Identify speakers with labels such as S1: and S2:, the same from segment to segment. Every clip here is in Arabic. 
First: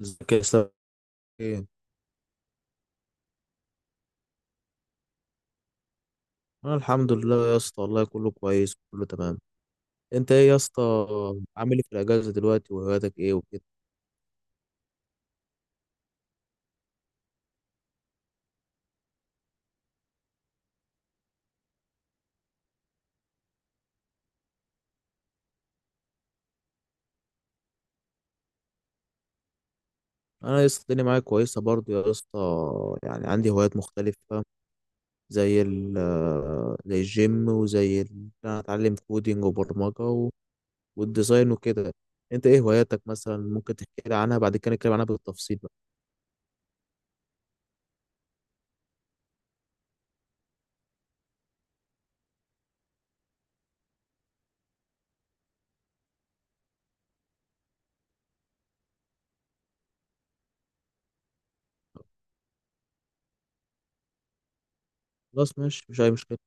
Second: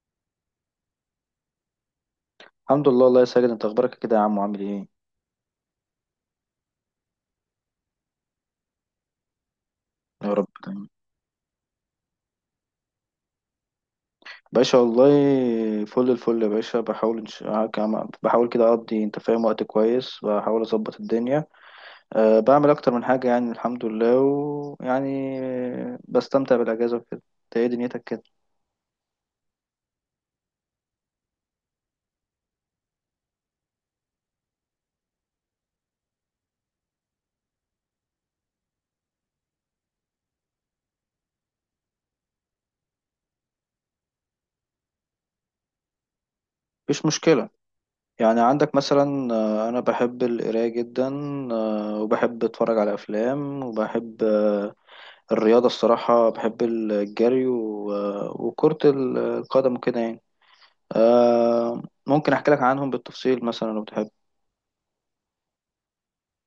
S1: ازيك يا اسطى؟ ايه،
S2: الحمد لله الله يا ساجد، انت اخبارك إيه كده يا عم، وعامل ايه؟
S1: انا الحمد لله يا اسطى والله، كله كويس كله تمام.
S2: يا
S1: انت
S2: رب
S1: ايه يا اسطى؟
S2: تمام.
S1: عامل ايه في الاجازه دلوقتي وهواياتك ايه وكده؟
S2: باشا والله. فل الفل يا باشا. بحاول بحاول كده اقضي، انت فاهم، وقت كويس، بحاول اظبط الدنيا. بعمل اكتر من حاجه يعني، الحمد لله، ويعني بستمتع بالاجازه وكده. انت ايه دنيتك كده؟
S1: انا يا اسطى الدنيا معايا كويسه برضو يا اسطى. يعني عندي هوايات مختلفه، زي ال زي الجيم وزي ال- إن انا اتعلم كودينج وبرمجه والديزاين وكده. انت ايه هواياتك مثلا؟ ممكن تحكي لي عنها، بعد كده نتكلم عنها بالتفصيل بقى.
S2: مفيش مشكله. يعني عندك مثلا، انا بحب القرايه جدا. وبحب اتفرج على افلام، وبحب الرياضه الصراحه، بحب الجري وكره القدم كده يعني. آه ممكن احكي لك عنهم بالتفصيل مثلا لو تحب.
S1: خلاص ماشي مش اي مشكله.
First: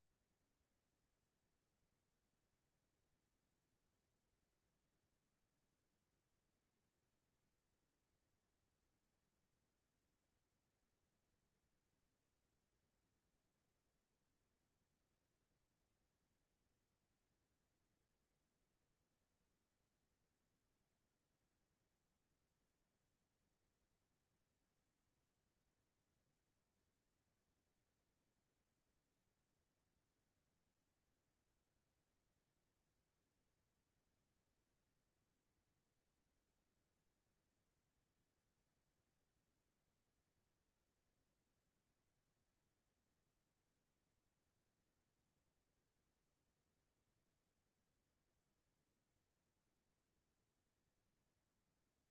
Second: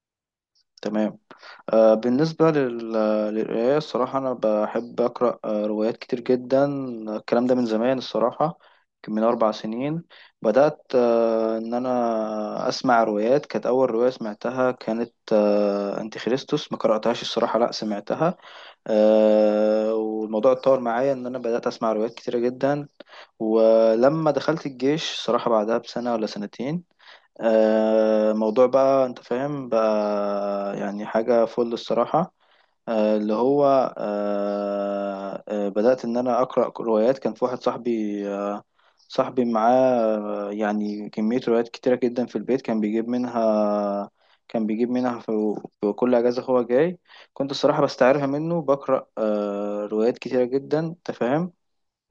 S2: تمام. بالنسبة للقراية الصراحة، أنا بحب أقرأ روايات كتير جدا. الكلام ده من زمان الصراحة. يمكن من 4 سنين بدأت، إن أنا أسمع روايات. كانت أول رواية سمعتها كانت أنتي خريستوس، ما قرأتهاش الصراحة، لأ سمعتها. والموضوع اتطور معايا إن أنا بدأت أسمع روايات كتيرة جدا. ولما دخلت الجيش صراحة بعدها بسنة ولا سنتين، موضوع بقى انت فاهم بقى، يعني حاجة فل الصراحة، اللي هو بدأت ان انا اقرأ روايات. كان في واحد صاحبي، صاحبي معاه يعني كمية روايات كتيرة جدا في البيت. كان بيجيب منها، في كل اجازة هو جاي. كنت الصراحة بستعيرها منه، بقرأ روايات كتيرة جدا، انت فاهم.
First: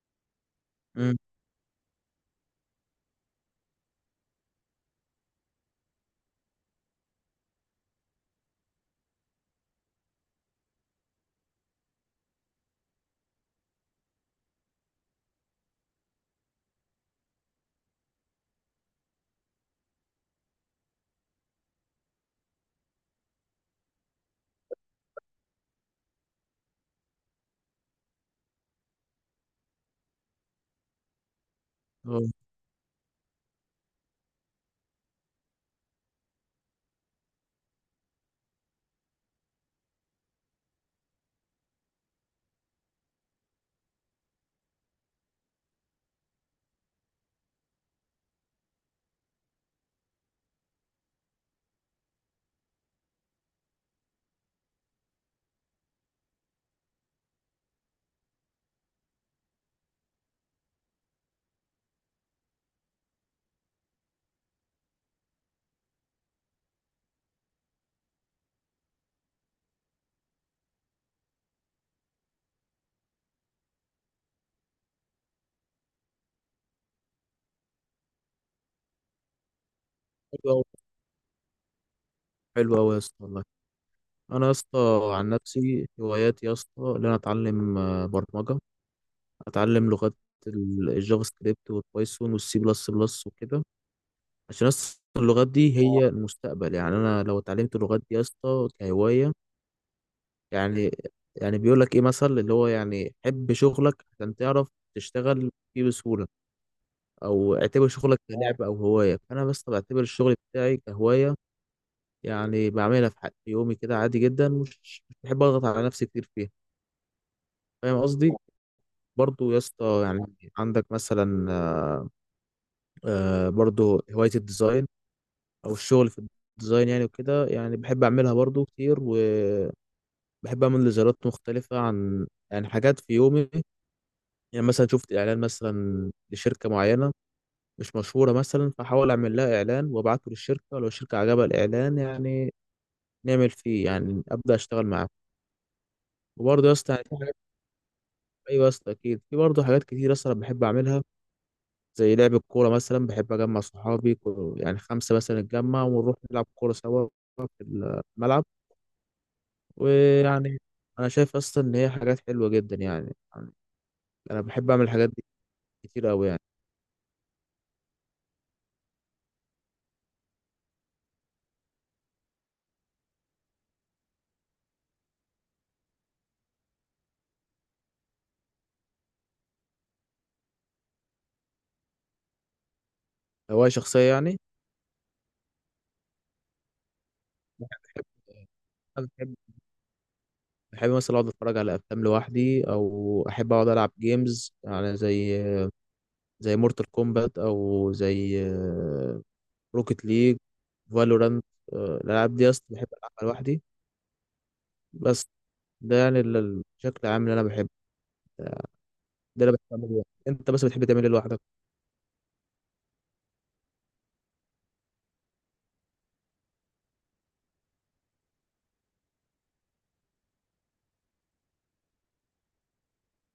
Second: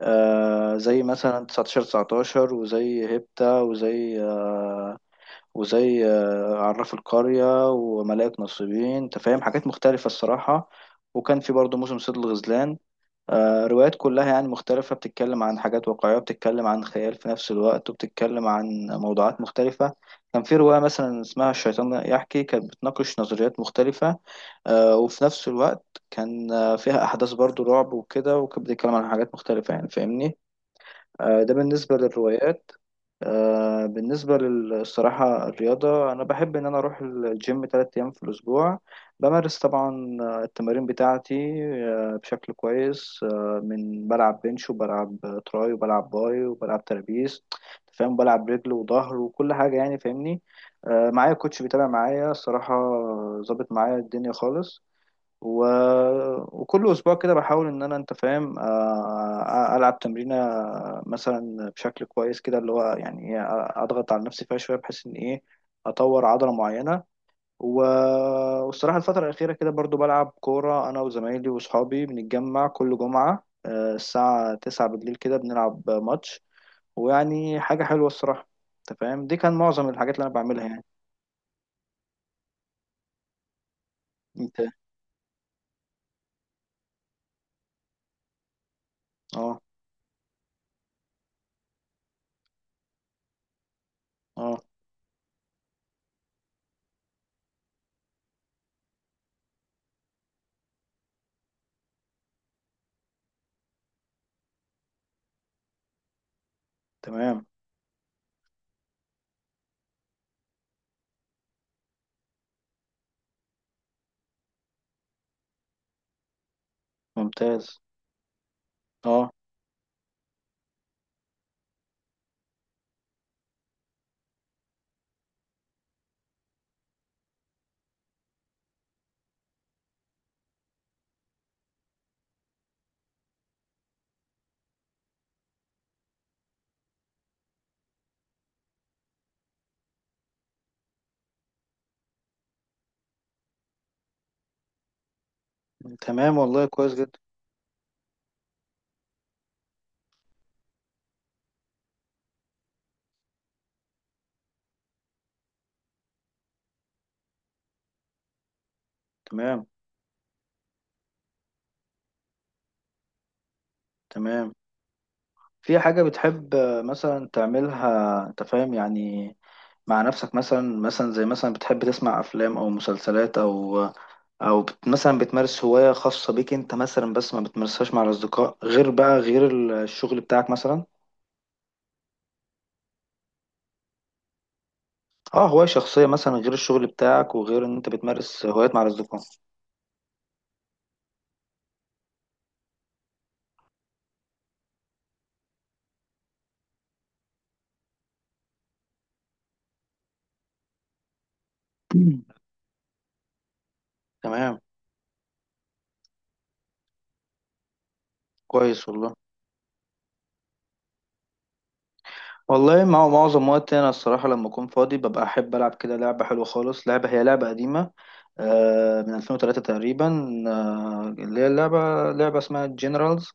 S2: زي
S1: امم
S2: مثلا 19 19، وزي هيبتا، وزي آه، عراف القرية وملائكة نصيبين، انت فاهم، حاجات مختلفة الصراحة. وكان في برضه موسم صيد الغزلان. روايات كلها يعني مختلفة، بتتكلم عن حاجات واقعية، بتتكلم عن خيال في نفس الوقت، وبتتكلم عن موضوعات مختلفة. كان في رواية مثلا اسمها الشيطان يحكي، كانت بتناقش نظريات مختلفة، وفي نفس الوقت كان فيها أحداث برضه رعب وكده، وكانت بتتكلم عن حاجات مختلفة يعني، فاهمني. ده بالنسبة للروايات. بالنسبة للصراحة الرياضة، أنا بحب إن أنا أروح الجيم تلات أيام في الأسبوع. بمارس طبعا التمارين بتاعتي بشكل كويس. من بلعب بنش، وبلعب تراي، وبلعب باي، وبلعب ترابيز، فاهم، بلعب رجل وظهر وكل حاجة يعني، فاهمني. معايا كوتش بيتابع معايا الصراحة، ظابط معايا الدنيا خالص. و... وكل اسبوع كده بحاول ان انا، انت فاهم، العب تمرينه مثلا بشكل كويس كده، اللي هو يعني ايه، اضغط على نفسي فيها شويه بحيث ان ايه، اطور عضله معينه. و... والصراحه الفتره الاخيره كده برضو بلعب كوره انا وزمايلي واصحابي، بنتجمع كل جمعه الساعه 9 بالليل كده بنلعب ماتش، ويعني حاجه حلوه الصراحه، انت فاهم. دي كان معظم الحاجات اللي انا
S1: حلو
S2: بعملها
S1: قوي،
S2: يعني.
S1: حلو قوي يا اسطى والله. انا يا
S2: انت.
S1: اسطى عن نفسي هواياتي يا اسطى ان انا اتعلم برمجه،
S2: اه.
S1: اتعلم لغات، الجافا سكريبت والبايثون والسي بلس بلس وكده.
S2: اه.
S1: عشان يا اسطى اللغات دي هي المستقبل، يعني انا لو اتعلمت اللغات دي يا اسطى كهوايه، يعني يعني بيقول لك ايه مثل اللي هو يعني حب شغلك عشان تعرف تشتغل فيه بسهوله،
S2: تمام.
S1: او اعتبر شغلك كلعبه او هوايه، فانا بس بعتبر الشغل بتاعي كهوايه، يعني بعملها في في يومي كده عادي جدا، مش بحب اضغط على نفسي كتير فيها.
S2: ممتاز.
S1: فاهم قصدي؟
S2: اه.
S1: برضو يا اسطى يعني عندك مثلا برضو هواية الديزاين أو الشغل في الديزاين يعني وكده، يعني بحب أعملها برضو كتير، وبحب أعمل ديزاينات مختلفة عن يعني حاجات في يومي. يعني مثلا شفت إعلان مثلا لشركة معينة مش مشهورة مثلا، فحاول أعمل لها إعلان وأبعته للشركة، لو الشركة عجبها الإعلان يعني نعمل فيه، يعني أبدأ أشتغل معاه.
S2: تمام والله،
S1: وبرضه يا اسطى
S2: كويس
S1: يعني في
S2: جدا.
S1: حاجات، أيوة يا اسطى أكيد في برضه حاجات كتير يا اسطى أنا بحب أعملها، زي لعب الكورة مثلا، بحب أجمع صحابي يعني خمسة مثلا نتجمع ونروح نلعب كورة سوا في الملعب.
S2: تمام.
S1: ويعني أنا شايف أصلا إن هي حاجات حلوة جدا يعني، أنا
S2: تمام.
S1: بحب أعمل الحاجات دي
S2: في حاجة
S1: كتير أوي يعني.
S2: بتحب مثلا تعملها، انت فاهم يعني، مع نفسك مثلا؟ زي مثلا بتحب تسمع افلام او مسلسلات، او او بت مثلا بتمارس هواية خاصة بيك انت مثلا، بس ما بتمارسهاش مع الاصدقاء، غير بقى غير الشغل بتاعك مثلا؟
S1: هواية شخصية يعني؟
S2: اه، هواية شخصية مثلا، غير الشغل بتاعك وغير ان انت
S1: بحب
S2: بتمارس هوايات مع الاصدقاء.
S1: بحب بحب مثلا أقعد أتفرج على أفلام لوحدي، أو أحب أقعد ألعب جيمز يعني زي مورتال كومبات أو زي روكيت ليج، فالورانت، الألعاب دي أصلا بحب ألعبها لوحدي.
S2: تمام.
S1: بس ده يعني الشكل العام اللي أنا بحبه،
S2: كويس والله.
S1: ده اللي بحب اعمله لوحدي. انت بس بتحب تعمل ايه لوحدك؟
S2: والله مع معظم وقتي انا الصراحه، لما اكون فاضي ببقى احب العب كده لعبه حلوه خالص. لعبه هي لعبه قديمه من 2003 تقريبا، اللي هي اللعبة لعبة اسمها جنرالز.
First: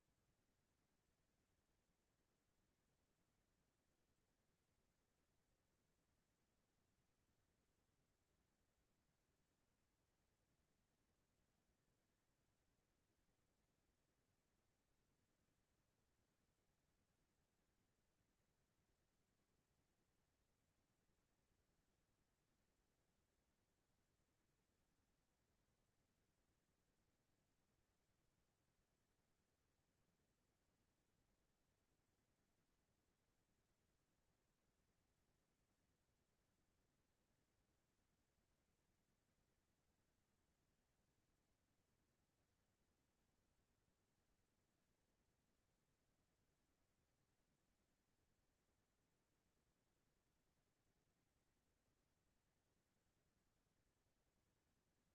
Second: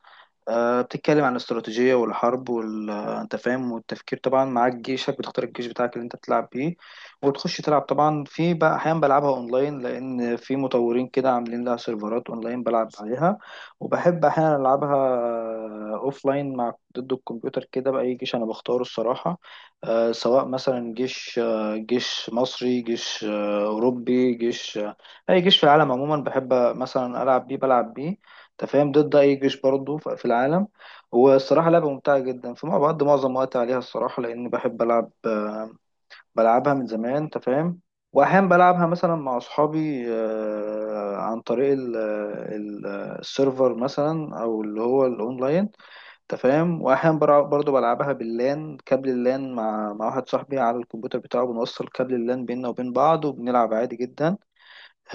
S2: بتتكلم عن الاستراتيجية والحرب انت فاهم، والتفكير. طبعا معاك جيشك، بتختار الجيش بتاعك اللي انت بتلعب بيه وتخش تلعب. طبعا في بقى احيانا بلعبها اونلاين، لان في مطورين كده عاملين لها سيرفرات اونلاين بلعب عليها. وبحب احيانا العبها اوفلاين مع ضد الكمبيوتر كده، بأي جيش انا بختاره الصراحة. سواء مثلا جيش جيش مصري، جيش اوروبي، جيش اي جيش في العالم عموما، بحب مثلا العب بيه، بلعب بيه، انت فاهم، ضد اي جيش برضه في العالم. والصراحه لعبه ممتعه جدا. فمع بعض معظم وقتي عليها الصراحه، لان بحب العب بلعبها من زمان، انت فاهم. واحيانا بلعبها مثلا مع اصحابي عن طريق السيرفر مثلا، او اللي هو الاونلاين، انت فاهم. واحيانا برضه بلعبها باللان، كابل اللان، مع واحد صاحبي على الكمبيوتر بتاعه، بنوصل كابل اللان بيننا وبين بعض وبنلعب عادي جدا.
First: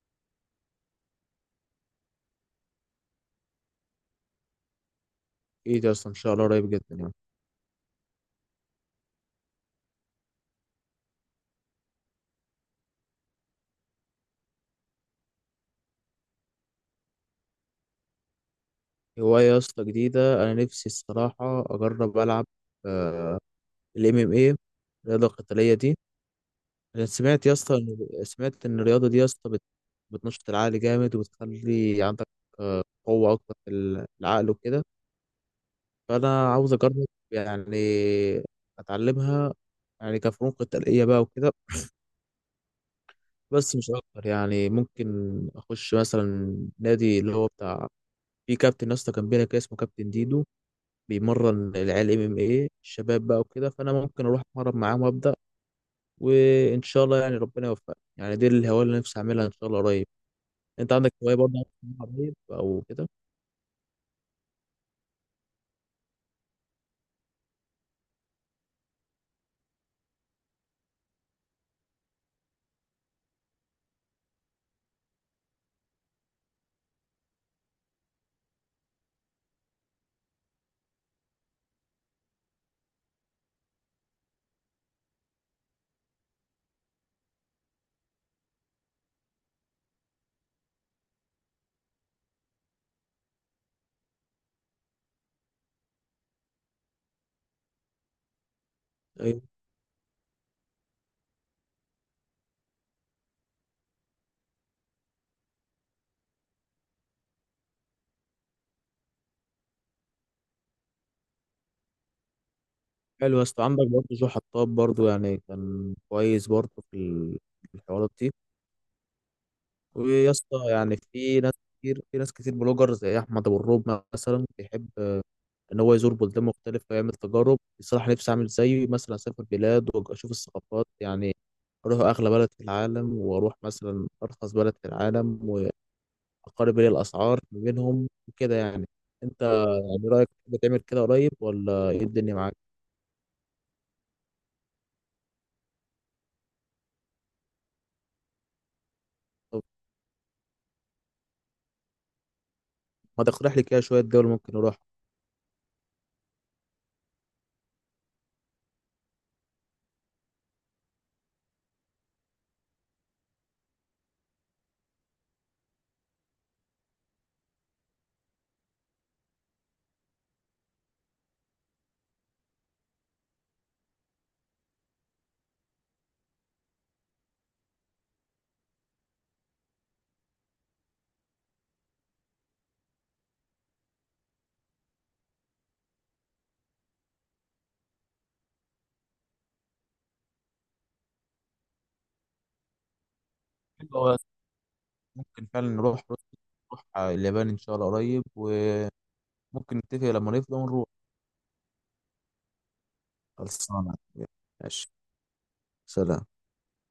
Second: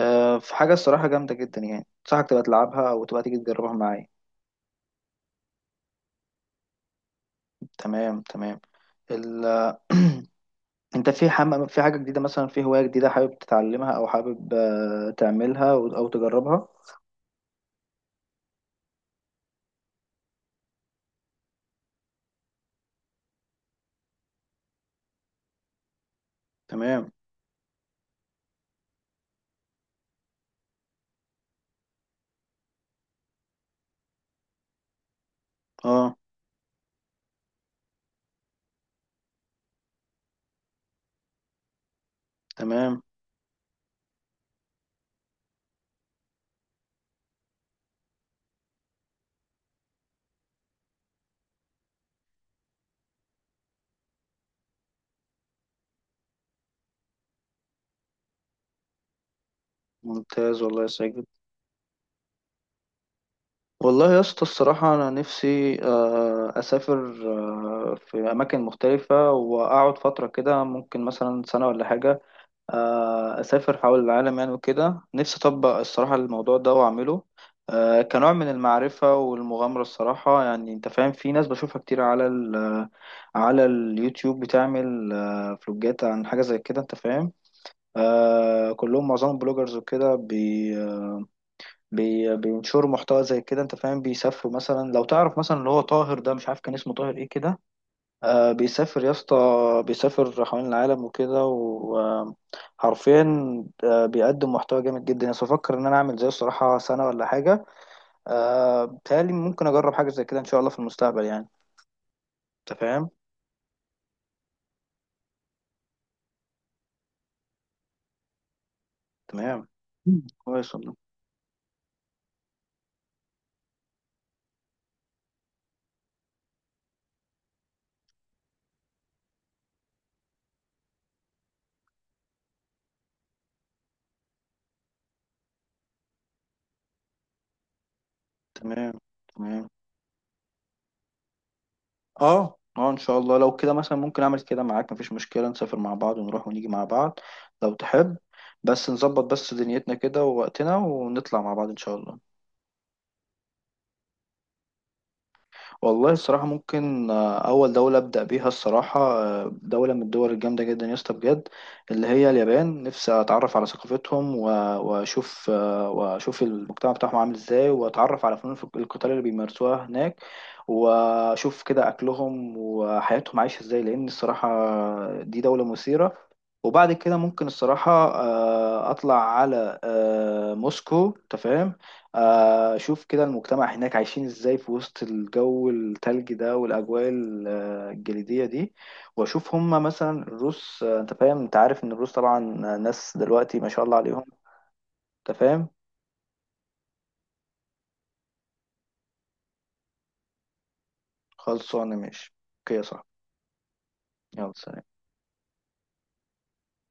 S2: في حاجة الصراحة جامدة جدا يعني، أنصحك تبقى تلعبها أو تبقى تيجي تجربها معايا.
S1: ايه ده؟ اصلا ان شاء الله قريب جدا يعني.
S2: تمام. تمام. ال... أنت في في حاجة جديدة مثلا، في هواية جديدة حابب تتعلمها، أو حابب تعملها، أو تجربها؟
S1: هوايه يا اسطى جديده، انا نفسي الصراحه اجرب العب الام ام ايه، الرياضه القتاليه دي. انا
S2: تمام.
S1: سمعت يا اسطى سمعت ان الرياضه دي يا اسطى بتنشط العقل جامد، وبتخلي عندك قوه اكتر في العقل وكده.
S2: أه.
S1: فانا عاوز اجرب يعني اتعلمها يعني كفنون قتاليه بقى وكده،
S2: تمام.
S1: بس مش اكتر يعني. ممكن اخش مثلا نادي اللي هو بتاع، في كابتن يا اسطى كان بينا كده اسمه كابتن ديدو، بيمرن العيال ام ام ايه، الشباب بقى وكده، فانا ممكن اروح اتمرن معاهم وابدا، وان شاء الله يعني ربنا يوفقني، يعني دي الهوايه اللي نفسي اعملها ان شاء الله قريب.
S2: ممتاز والله يا
S1: انت عندك
S2: ساجد.
S1: هوايه برضه عايز تعملها قريب او كده؟
S2: والله يا اسطى الصراحة أنا نفسي أسافر في أماكن مختلفة وأقعد فترة كده، ممكن مثلا سنة ولا حاجة. أسافر حول العالم يعني وكده. نفسي أطبق الصراحة الموضوع ده وأعمله، كنوع من المعرفة والمغامرة الصراحة يعني. أنت فاهم، في ناس بشوفها كتير على على اليوتيوب بتعمل فلوجات عن حاجة زي كده، أنت فاهم. كلهم معظمهم بلوجرز وكده، بي بي بينشروا محتوى زي كده، أنت فاهم. بيسافروا مثلا، لو تعرف مثلا اللي هو طاهر ده، مش عارف كان اسمه طاهر إيه كده. آه، بيسافر يا اسطى،
S1: أيوة.
S2: بيسافر حوالين العالم وكده، وحرفيا آه بيقدم محتوى جامد جدا يعني. بفكر ان انا اعمل زيه الصراحة سنة ولا حاجة. آه بيتهيألي ممكن اجرب حاجة زي كده ان شاء الله في المستقبل يعني، انت فاهم.
S1: حلو يا اسطى، عندك برضه جو حطاب برضه، يعني كان كويس برضه في في الحوارات دي.
S2: تمام. مم.
S1: ويا اسطى
S2: كويس والله.
S1: يعني في ناس كتير، في ناس كتير بلوجر زي احمد ابو الروب مثلا، بيحب ان هو يزور بلدان مختلفه ويعمل تجارب. بصراحه نفسي اعمل زيه، مثلا اسافر بلاد واشوف الثقافات، يعني اروح اغلى بلد في العالم واروح مثلا ارخص بلد في العالم، واقارب بين الاسعار ما بينهم وكده يعني.
S2: تمام.
S1: انت
S2: تمام.
S1: يعني رايك بتعمل كده قريب ولا ايه الدنيا معاك؟
S2: اه. اه. ان شاء الله لو كده مثلا ممكن اعمل كده معاك، مفيش مشكلة، نسافر مع بعض، ونروح ونيجي مع بعض لو تحب. بس نظبط بس
S1: طب
S2: دنيتنا كده ووقتنا، ونطلع مع بعض ان شاء الله.
S1: ما تقترح لي كده شويه دول ممكن نروح.
S2: والله الصراحة ممكن، أول دولة أبدأ بيها الصراحة، دولة من الدول الجامدة جدا يا اسطى بجد، اللي هي اليابان. نفسي أتعرف على ثقافتهم وأشوف وأشوف المجتمع بتاعهم عامل إزاي، وأتعرف على فنون القتال اللي بيمارسوها هناك، وأشوف كده أكلهم وحياتهم عايشة إزاي. لأن الصراحة دي دولة مثيرة. وبعد كده ممكن الصراحة أطلع على موسكو، تفهم، اشوف كده المجتمع هناك عايشين ازاي في وسط الجو التلج ده، والاجواء الجليديه دي. واشوف هما مثلا الروس، انت فاهم، انت عارف ان الروس طبعا ناس دلوقتي ما شاء الله
S1: حلو،
S2: عليهم. انت
S1: ممكن
S2: فاهم.
S1: فعلا نروح روسيا، نروح اليابان ان شاء الله قريب، وممكن نتفق لما نفضى ونروح.
S2: خلصانه ماشي. اوكي يا صاحبي.
S1: خلصانه
S2: يلا سلام.
S1: ماشي. سلام.